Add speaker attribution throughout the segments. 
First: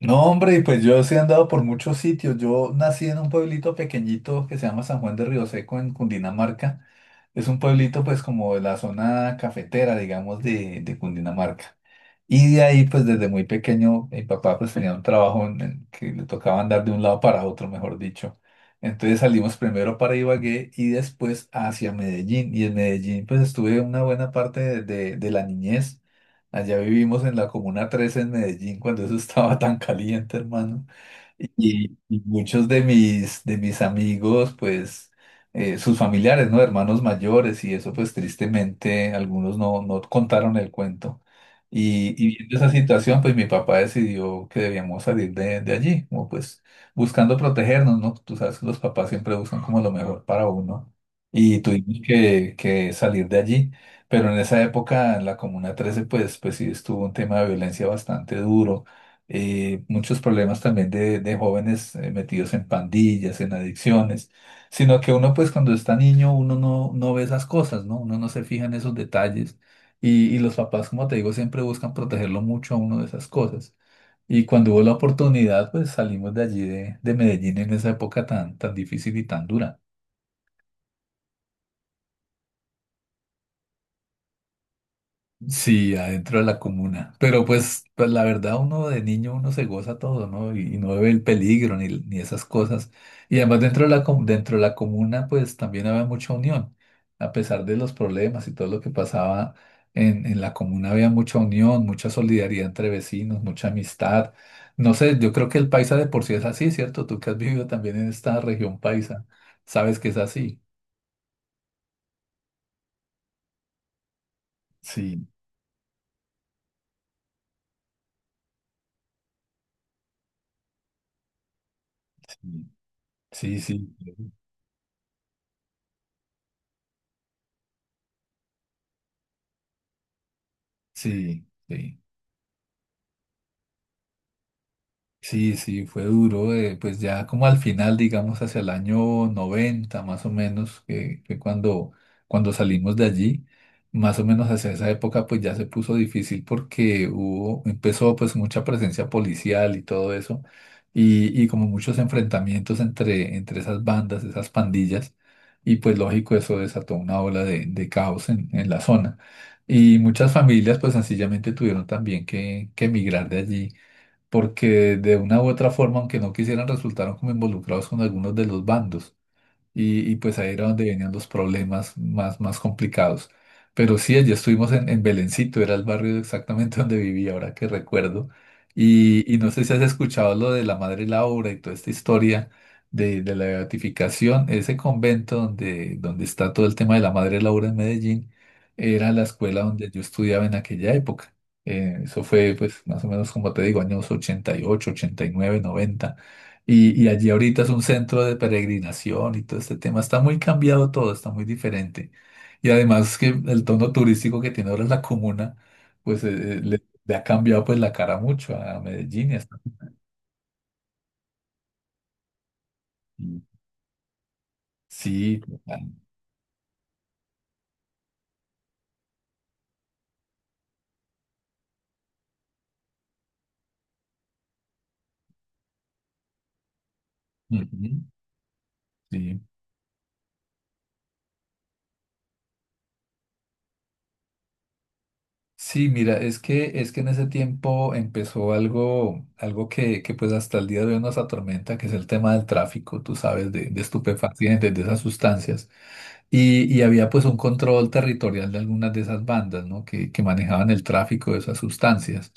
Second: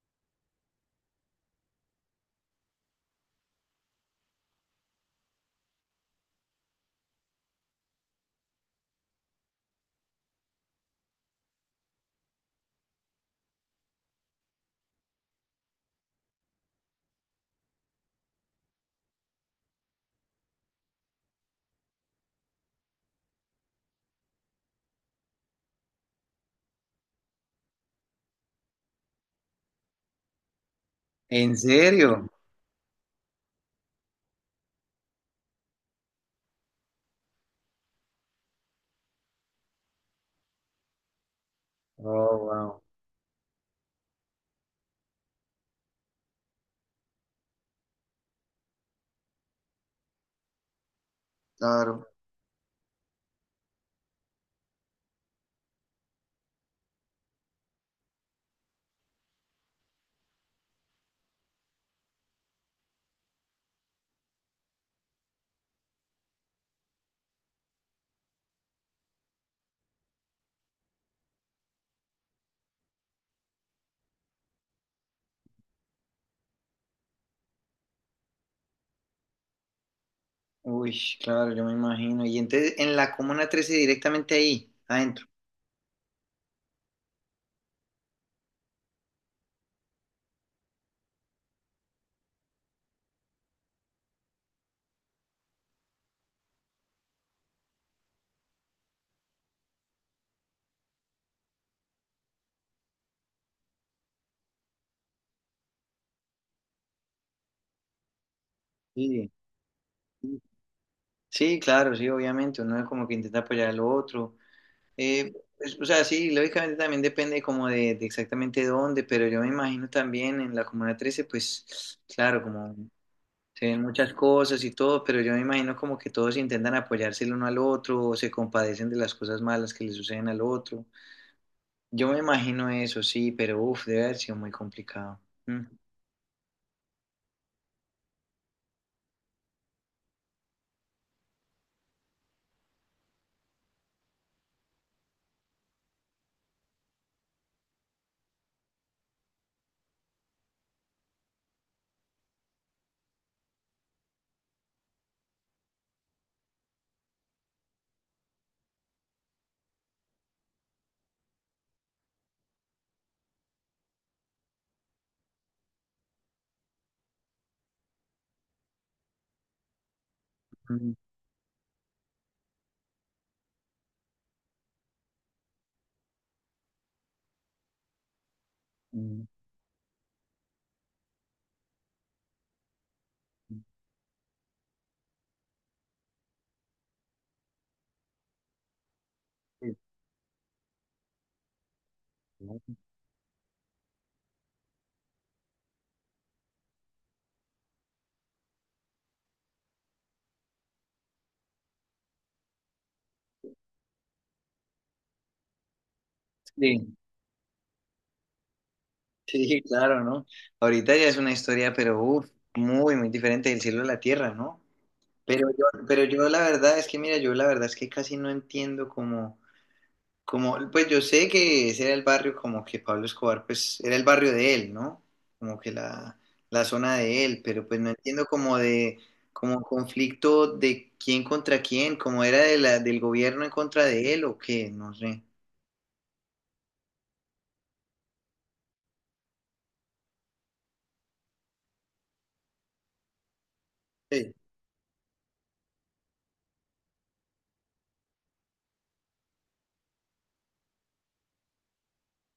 Speaker 1: No, hombre, y pues yo sí he andado por muchos sitios. Yo nací en un pueblito pequeñito que se llama San Juan de Río Seco en Cundinamarca. Es un pueblito pues como de la zona cafetera, digamos, de Cundinamarca. Y de ahí, pues desde muy pequeño, mi papá pues tenía un trabajo en el que le tocaba andar de un lado para otro, mejor dicho. Entonces salimos primero para Ibagué y después hacia Medellín. Y en Medellín pues estuve una buena parte de la niñez. Allá vivimos en la Comuna 13 en Medellín cuando eso estaba tan caliente, hermano.
Speaker 2: ¿En
Speaker 1: Y
Speaker 2: serio?
Speaker 1: muchos de mis amigos, pues, sus familiares, ¿no? Hermanos mayores y eso, pues, tristemente, algunos no, no contaron el cuento. Y
Speaker 2: Oh,
Speaker 1: viendo esa
Speaker 2: wow.
Speaker 1: situación, pues, mi papá decidió que debíamos salir de allí, como pues, buscando protegernos, ¿no? Tú sabes que los papás siempre buscan como lo mejor para uno. Y tuvimos
Speaker 2: Claro.
Speaker 1: que salir de allí. Pero en esa época, en la Comuna 13, pues sí estuvo un tema de violencia bastante duro, muchos problemas también de jóvenes, metidos en pandillas, en adicciones, sino que uno pues cuando está niño uno no, no ve esas cosas, ¿no? Uno no se fija en esos detalles y los papás, como te digo, siempre buscan protegerlo mucho a uno de esas cosas. Y cuando hubo la oportunidad, pues salimos de allí de Medellín en esa época tan difícil y tan dura.
Speaker 2: Uy, claro, yo me imagino. Y entonces en la Comuna Trece directamente ahí, adentro.
Speaker 1: Sí, adentro de la comuna. Pero pues la verdad, uno de niño, uno se goza todo, ¿no? Y no ve el peligro ni esas cosas. Y además dentro de la, dentro de la comuna, pues también había mucha unión. A pesar de los problemas y todo lo que pasaba en la comuna, había mucha unión, mucha solidaridad entre vecinos, mucha amistad. No sé, yo creo que el paisa de por sí es así, ¿cierto? Tú que has vivido también en esta región paisa,
Speaker 2: Sí,
Speaker 1: sabes que es así.
Speaker 2: sí, claro, sí, obviamente. Uno es como que intenta apoyar al otro.
Speaker 1: Sí,
Speaker 2: Eh, es- o sea, sí, lógicamente también depende como de exactamente dónde, pero yo me imagino también en la Comuna Trece, pues, claro, como
Speaker 1: sí,
Speaker 2: se ven
Speaker 1: sí,
Speaker 2: muchas
Speaker 1: sí,
Speaker 2: cosas y todo, pero yo me imagino como que todos intentan apoyarse el uno al otro o se compadecen de las cosas malas que le suceden al otro.
Speaker 1: sí, sí.
Speaker 2: Yo me imagino eso, sí, pero uff, debe haber sido muy complicado.
Speaker 1: Sí,
Speaker 2: Mm,
Speaker 1: sí, fue duro, pues ya como al final, digamos, hacia el año 90, más o menos, que fue cuando salimos de allí, más o menos hacia esa época, pues ya se puso difícil porque hubo, empezó pues mucha presencia policial y todo eso, y como muchos enfrentamientos entre esas bandas, esas pandillas, y pues lógico eso desató una ola de caos en la zona. Y muchas familias pues sencillamente tuvieron también que emigrar de allí porque de una u otra forma, aunque no quisieran, resultaron como involucrados con algunos de los bandos y pues ahí era donde
Speaker 2: mm,
Speaker 1: venían los problemas más complicados. Pero sí, allí estuvimos en Belencito, era el barrio exactamente donde vivía, ahora que recuerdo.
Speaker 2: mm,
Speaker 1: Y no sé si has escuchado lo de la Madre Laura y toda esta historia de la
Speaker 2: mm.
Speaker 1: beatificación. Ese convento donde, donde está todo el tema de la Madre Laura en Medellín era la escuela
Speaker 2: Sí,
Speaker 1: donde yo estudiaba en aquella época. Eso fue,
Speaker 2: ¿no?
Speaker 1: pues, más o menos como te digo, años 80, 88, 89, 90, y allí ahorita es un centro de peregrinación y todo este tema. Está muy cambiado todo, está muy diferente. Y además que el tono turístico que tiene ahora la comuna, pues le ha cambiado pues la cara mucho a Medellín. y
Speaker 2: Sí,
Speaker 1: hasta-
Speaker 2: sí, claro, ¿no? Ahorita ya es una historia, pero uff, muy, muy diferente del cielo a la tierra, ¿no?
Speaker 1: Sí,
Speaker 2: Pero yo,
Speaker 1: total.
Speaker 2: pero yo la verdad es que, mira, yo la verdad es que casi no entiendo cómo. Como, pues yo sé que ese era el barrio como que Pablo Escobar, pues era el barrio de él, ¿no? Como que la, la zona de él, pero pues no
Speaker 1: Ujú,
Speaker 2: entiendo
Speaker 1: sí.
Speaker 2: como conflicto de quién contra quién, como era de del gobierno en contra de él o qué, no sé.
Speaker 1: Sí, mira, es que en ese tiempo empezó algo, algo que pues hasta el día de hoy nos atormenta, que es el tema del tráfico, tú sabes, de
Speaker 2: Sí,
Speaker 1: estupefacientes, de esas sustancias. Y había pues un control territorial de algunas de esas bandas, ¿no? Que manejaban el tráfico de esas sustancias.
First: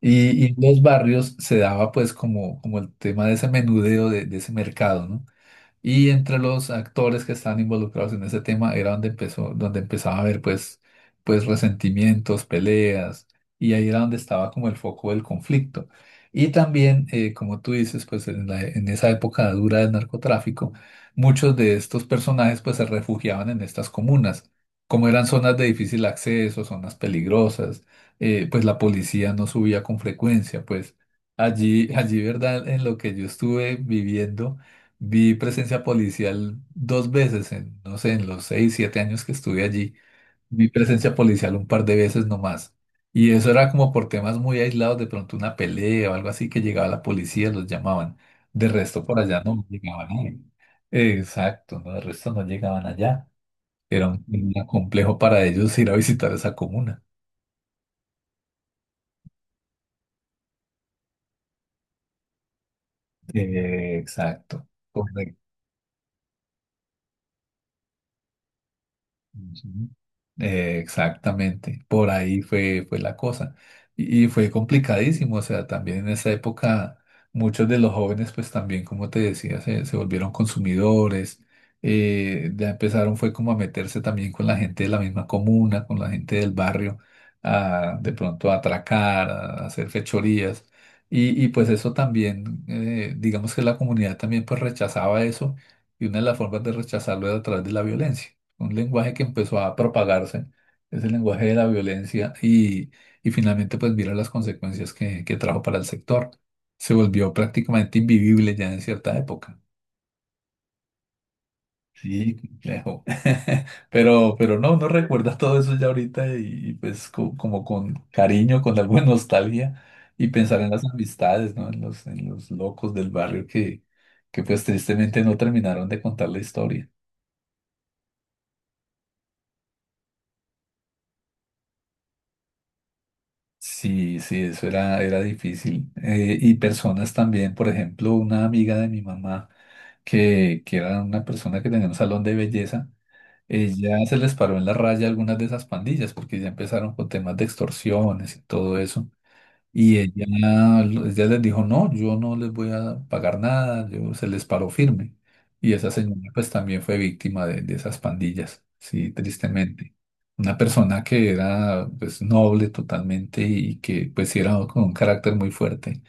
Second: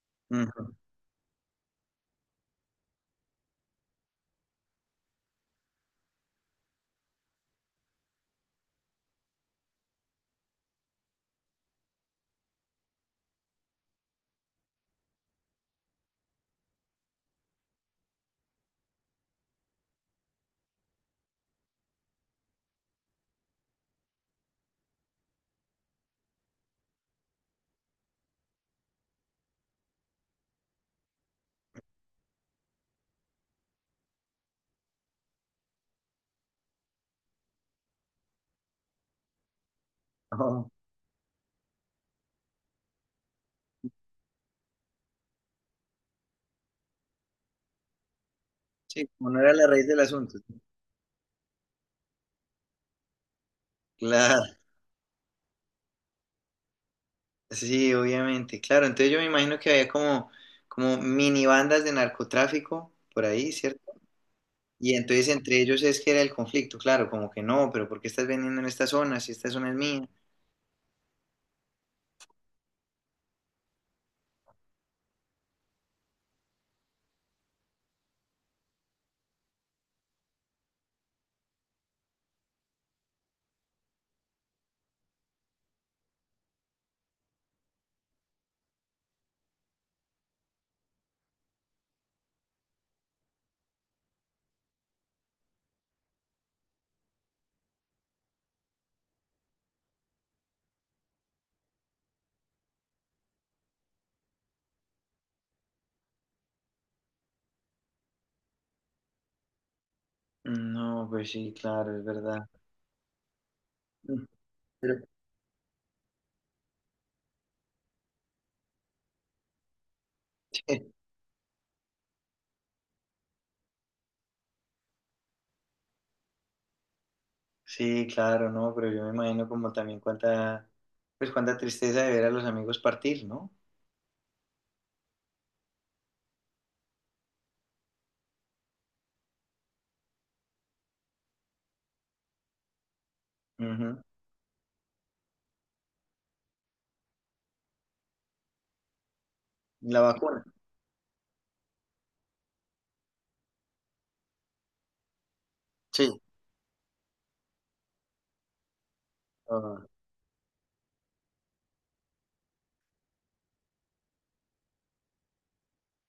Speaker 1: Y en
Speaker 2: ujú.
Speaker 1: los barrios se daba pues como el tema de ese menudeo, de ese mercado, ¿no? Y entre los actores que estaban involucrados en ese tema era donde empezó, donde empezaba a haber pues resentimientos, peleas, y ahí era donde estaba como el foco del conflicto. Y también, como tú dices, pues en esa época dura del narcotráfico, muchos de estos personajes pues se refugiaban en estas comunas. Como eran zonas de difícil acceso, zonas peligrosas, pues la policía no subía con frecuencia, pues allí, ¿verdad? En lo que yo estuve viviendo. Vi presencia policial dos veces en, no sé, en los seis, siete años que estuve allí.
Speaker 2: Ajá.
Speaker 1: Vi presencia policial un par de veces nomás. Y eso era como por temas muy aislados, de pronto una pelea o algo así que llegaba la policía, los llamaban. De resto
Speaker 2: Sí,
Speaker 1: por
Speaker 2: como no
Speaker 1: allá
Speaker 2: era
Speaker 1: no
Speaker 2: la raíz del
Speaker 1: llegaban nadie.
Speaker 2: asunto.
Speaker 1: Exacto, no, de resto no llegaban allá. Era un,
Speaker 2: Claro,
Speaker 1: un complejo para ellos ir a visitar esa comuna.
Speaker 2: sí, obviamente, claro. Entonces yo me imagino que había como, como mini bandas de narcotráfico por ahí, ¿cierto?
Speaker 1: Exacto.
Speaker 2: Y entonces entre ellos es que era el conflicto, claro, como que no, pero ¿por qué estás vendiendo en esta zona si esta zona es
Speaker 1: Ujú.
Speaker 2: mía?
Speaker 1: Exactamente, por ahí fue, fue la cosa. Y fue complicadísimo, o sea, también en esa época muchos de los jóvenes, pues también, como te decía, se volvieron consumidores, ya empezaron fue como a meterse también con la gente de la misma comuna, con la gente del barrio, a de pronto a atracar, a hacer fechorías. Y pues eso también, digamos que la comunidad también pues rechazaba eso y una de las formas de rechazarlo era a través de la violencia, un lenguaje que empezó a propagarse, es el lenguaje de la violencia y finalmente pues mira las consecuencias que trajo para el sector. Se volvió prácticamente invivible ya en cierta época.
Speaker 2: Mm, no, pues sí, claro, es
Speaker 1: Sí,
Speaker 2: verdad.
Speaker 1: complejo.
Speaker 2: Mm,
Speaker 1: Pero no, no
Speaker 2: pero...
Speaker 1: recuerda todo eso ya ahorita y, pues como con cariño, con alguna nostalgia y pensar en las amistades, ¿no? En los locos del barrio que pues tristemente no terminaron de contar la historia.
Speaker 2: Sí, claro, no, pero yo me imagino como también cuánta, pues cuánta tristeza de ver a los amigos partir, ¿no?
Speaker 1: Sí, sí, eso era difícil. Y personas también, por ejemplo, una amiga de mi mamá, que era una persona que tenía un salón de belleza, ella
Speaker 2: Ujú.
Speaker 1: se les paró en la raya a algunas de esas pandillas, porque ya empezaron con temas de extorsiones y todo eso. Y
Speaker 2: La
Speaker 1: ella,
Speaker 2: vacuna,
Speaker 1: ella les dijo, no, yo no les voy a pagar nada, yo se les paró firme. Y esa señora
Speaker 2: sí,
Speaker 1: pues también fue víctima de esas pandillas, sí,
Speaker 2: ah,
Speaker 1: tristemente. Una persona que era pues noble totalmente y que pues sí era con un carácter muy fuerte,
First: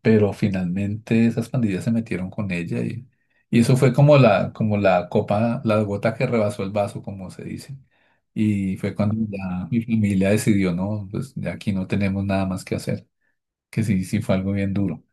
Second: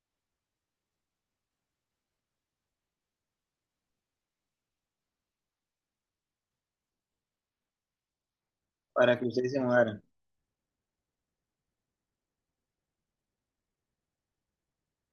Speaker 1: pero finalmente esas pandillas se metieron con ella y eso fue como la copa, la gota que rebasó el vaso, como se dice. Y fue cuando
Speaker 2: para que ustedes se
Speaker 1: ya mi
Speaker 2: mudaran.
Speaker 1: familia decidió, no, pues de aquí no tenemos nada más que hacer que sí, sí fue algo bien duro.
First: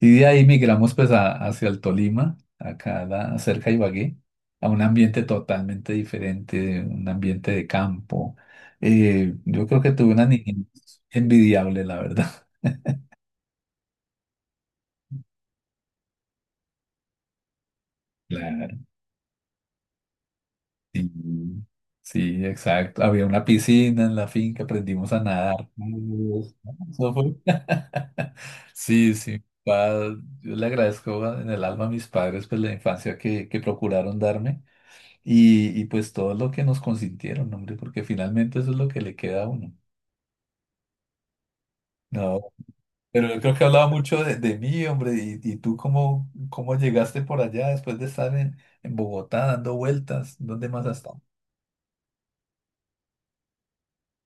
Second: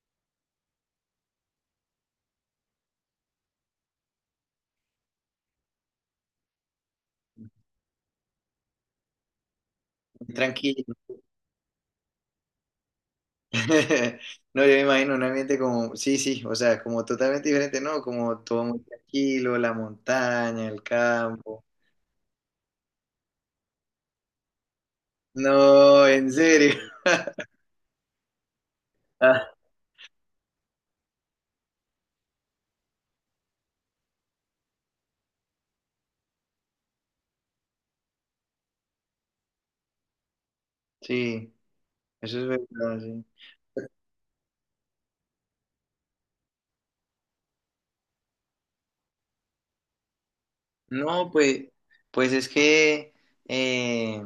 Speaker 1: Y de ahí migramos pues hacia el Tolima, acá cerca de Ibagué, a un ambiente totalmente diferente, un ambiente de campo. Yo creo que tuve una niñez
Speaker 2: Tranquilo.
Speaker 1: envidiable, la verdad.
Speaker 2: No, yo me imagino un ambiente como, sí, sí, o sea, como totalmente diferente, ¿no? Como todo
Speaker 1: Claro.
Speaker 2: muy tranquilo, la montaña, el
Speaker 1: Sí,
Speaker 2: campo.
Speaker 1: sí, exacto. Había una piscina en la finca, aprendimos a nadar
Speaker 2: No, en
Speaker 1: juntos, ¿no?
Speaker 2: serio.
Speaker 1: Eso fue- Sí, sí.
Speaker 2: Ah,
Speaker 1: Yo le agradezco en el alma a mis padres pues la infancia que procuraron darme. Y pues todo lo que nos consintieron, hombre, porque finalmente eso es lo que le queda a uno.
Speaker 2: sí, eso
Speaker 1: No,
Speaker 2: es verdad, sí.
Speaker 1: pero yo creo que hablaba mucho de mí, hombre, y tú cómo llegaste por allá después de estar en Bogotá dando vueltas, ¿dónde más has estado?
Speaker 2: No, pues, pues es que, eh,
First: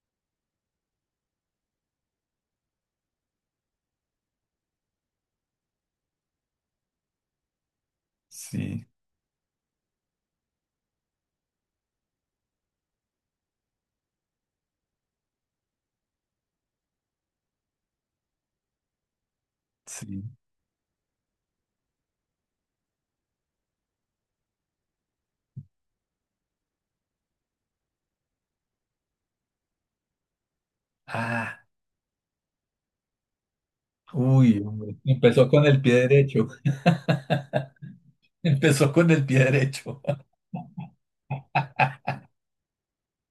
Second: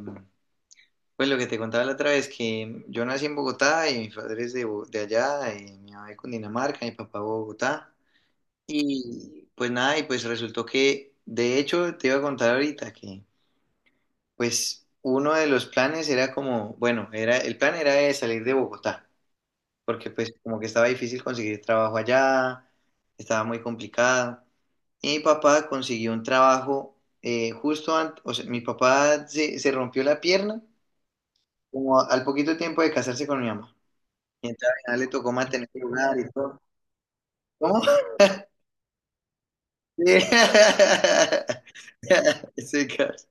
Speaker 2: pues lo que te contaba la otra vez, que yo nací en Bogotá y mis padres de, Bo- de allá, y mi mamá de Cundinamarca, mi papá de Bogotá.
Speaker 1: Sí,
Speaker 2: Y pues nada, y pues resultó que, de hecho, te iba a contar ahorita que, pues, uno de los planes era como, bueno, era, el plan era de salir de Bogotá. Porque
Speaker 1: sí.
Speaker 2: pues como que estaba difícil conseguir trabajo allá, estaba muy complicado. Y mi papá consiguió un trabajo justo antes, o sea, mi papá se rompió la pierna
Speaker 1: Ah,
Speaker 2: como al poquito tiempo de casarse con mi mamá. Y
Speaker 1: uy,
Speaker 2: entonces al
Speaker 1: hombre,
Speaker 2: final le tocó
Speaker 1: empezó con
Speaker 2: mantener
Speaker 1: el
Speaker 2: el
Speaker 1: pie
Speaker 2: lugar y
Speaker 1: derecho.
Speaker 2: todo. ¿Cómo?
Speaker 1: Empezó con el pie derecho.
Speaker 2: Sí. Ese caso,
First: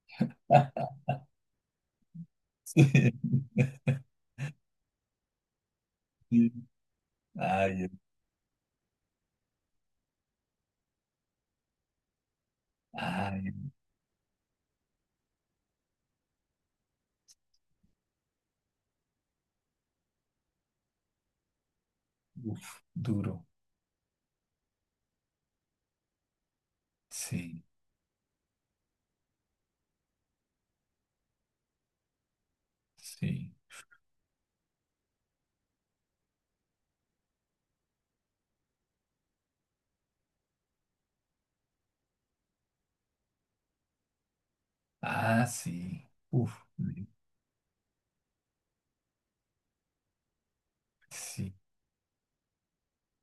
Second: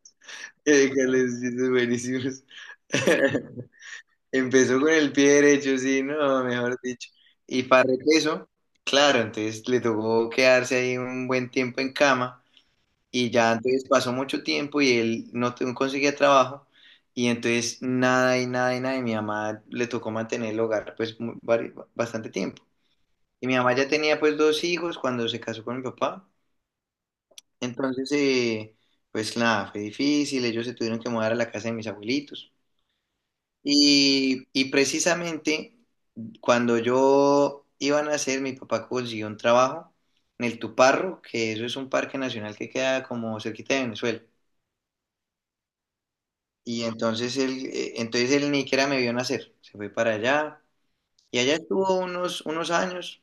Speaker 2: ese caso es buenísimo.
Speaker 1: Sí,
Speaker 2: Empezó con el pie derecho, sí, no,
Speaker 1: sí.
Speaker 2: mejor dicho. Y para
Speaker 1: Ay,
Speaker 2: repeso, claro, entonces le tocó quedarse ahí un buen tiempo en cama y
Speaker 1: ay,
Speaker 2: ya entonces pasó mucho tiempo y él no te- no conseguía trabajo y entonces nada y nada y nada y mi mamá le tocó mantener el hogar pues mu- vari- bastante tiempo.
Speaker 1: uf, duro.
Speaker 2: Y mi mamá ya tenía pues dos hijos cuando se casó con mi papá,
Speaker 1: Sí,
Speaker 2: entonces pues nada, fue difícil, ellos se tuvieron que mudar a la casa de mis abuelitos.
Speaker 1: sí.
Speaker 2: Y precisamente cuando yo iba a nacer, mi papá consiguió un trabajo en el Tuparro, que eso es un parque nacional que queda como cerquita de Venezuela.
Speaker 1: Ah, sí. Uf,
Speaker 2: Y entonces él ni siquiera me vio nacer. Se fue para allá y
Speaker 1: sí.
Speaker 2: allá estuvo unos años,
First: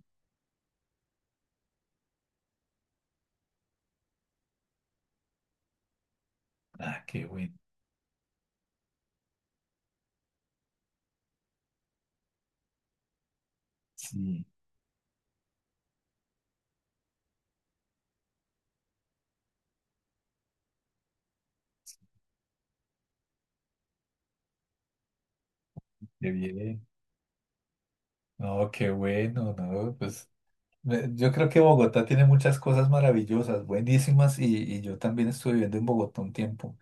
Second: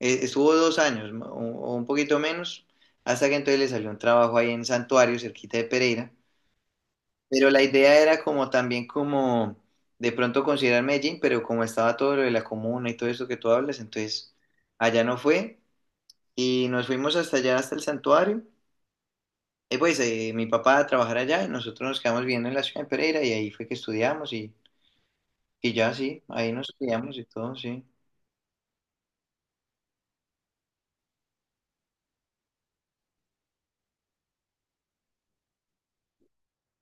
Speaker 2: estuvo dos años ma- o un poquito menos, hasta que entonces le salió un trabajo ahí en Santuario, cerquita de Pereira.
Speaker 1: Ah, qué
Speaker 2: Pero
Speaker 1: bueno.
Speaker 2: la idea era como también como de pronto considerar Medellín, pero como estaba todo lo de la comuna y todo eso que tú hablas, entonces
Speaker 1: Sí,
Speaker 2: allá no fue. Y nos fuimos hasta allá, hasta el santuario. Y pues mi papá a trabajar allá y nosotros nos quedamos viviendo en la ciudad de Pereira y ahí fue que estudiamos y ya sí,
Speaker 1: qué
Speaker 2: ahí nos
Speaker 1: bien.
Speaker 2: estudiamos y todo, sí.
Speaker 1: No, qué bueno, no, pues yo creo que Bogotá tiene muchas cosas maravillosas, buenísimas, y yo también estuve viviendo en Bogotá un tiempo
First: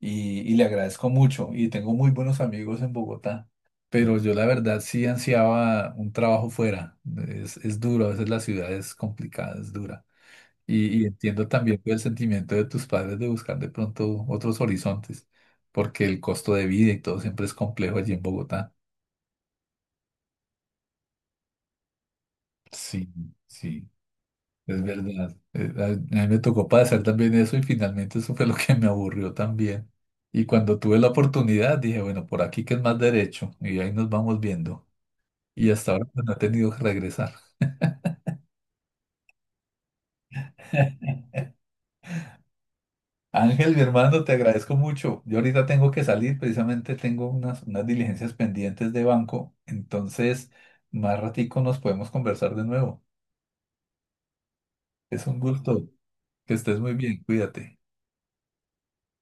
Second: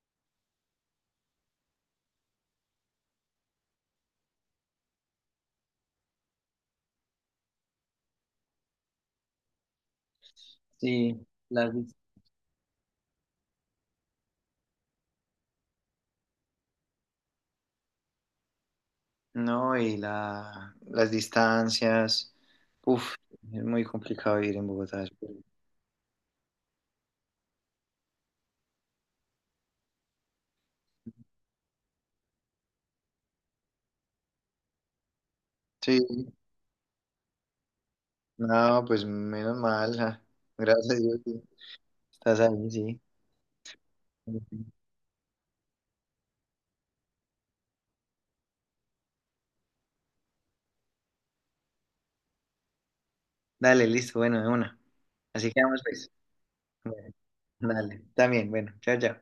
Speaker 1: y le agradezco mucho y tengo muy buenos amigos en Bogotá, pero yo la verdad sí ansiaba un trabajo fuera. Es duro, a veces la ciudad es complicada, es dura. Y
Speaker 2: Sí,
Speaker 1: entiendo
Speaker 2: las
Speaker 1: también pues,
Speaker 2: dis-
Speaker 1: el sentimiento de tus padres de buscar de pronto otros horizontes, porque el costo de vida y todo siempre es complejo allí en Bogotá.
Speaker 2: No, las distancias,
Speaker 1: Sí,
Speaker 2: uff, es muy
Speaker 1: sí,
Speaker 2: complicado vivir en
Speaker 1: es
Speaker 2: Bogotá.
Speaker 1: verdad. A mí me tocó pasar también eso y finalmente eso fue lo que me aburrió también. Y cuando tuve la oportunidad dije, bueno, por aquí que es más derecho y ahí nos vamos viendo. Y hasta
Speaker 2: Sí,
Speaker 1: ahora pues, no he tenido que regresar.
Speaker 2: no, pues menos mal, ja. Gracias a Dios, sí. Estás ahí, sí.
Speaker 1: Ángel, mi hermano, te agradezco mucho. Yo ahorita tengo que salir, precisamente tengo unas diligencias pendientes de banco, entonces más ratico nos podemos conversar de nuevo.
Speaker 2: Dale, listo, bueno, de una.
Speaker 1: Es un
Speaker 2: Así quedamos,
Speaker 1: gusto,
Speaker 2: pues.
Speaker 1: que estés muy
Speaker 2: Bueno,
Speaker 1: bien, cuídate.
Speaker 2: dale, también, bueno, chao, chao.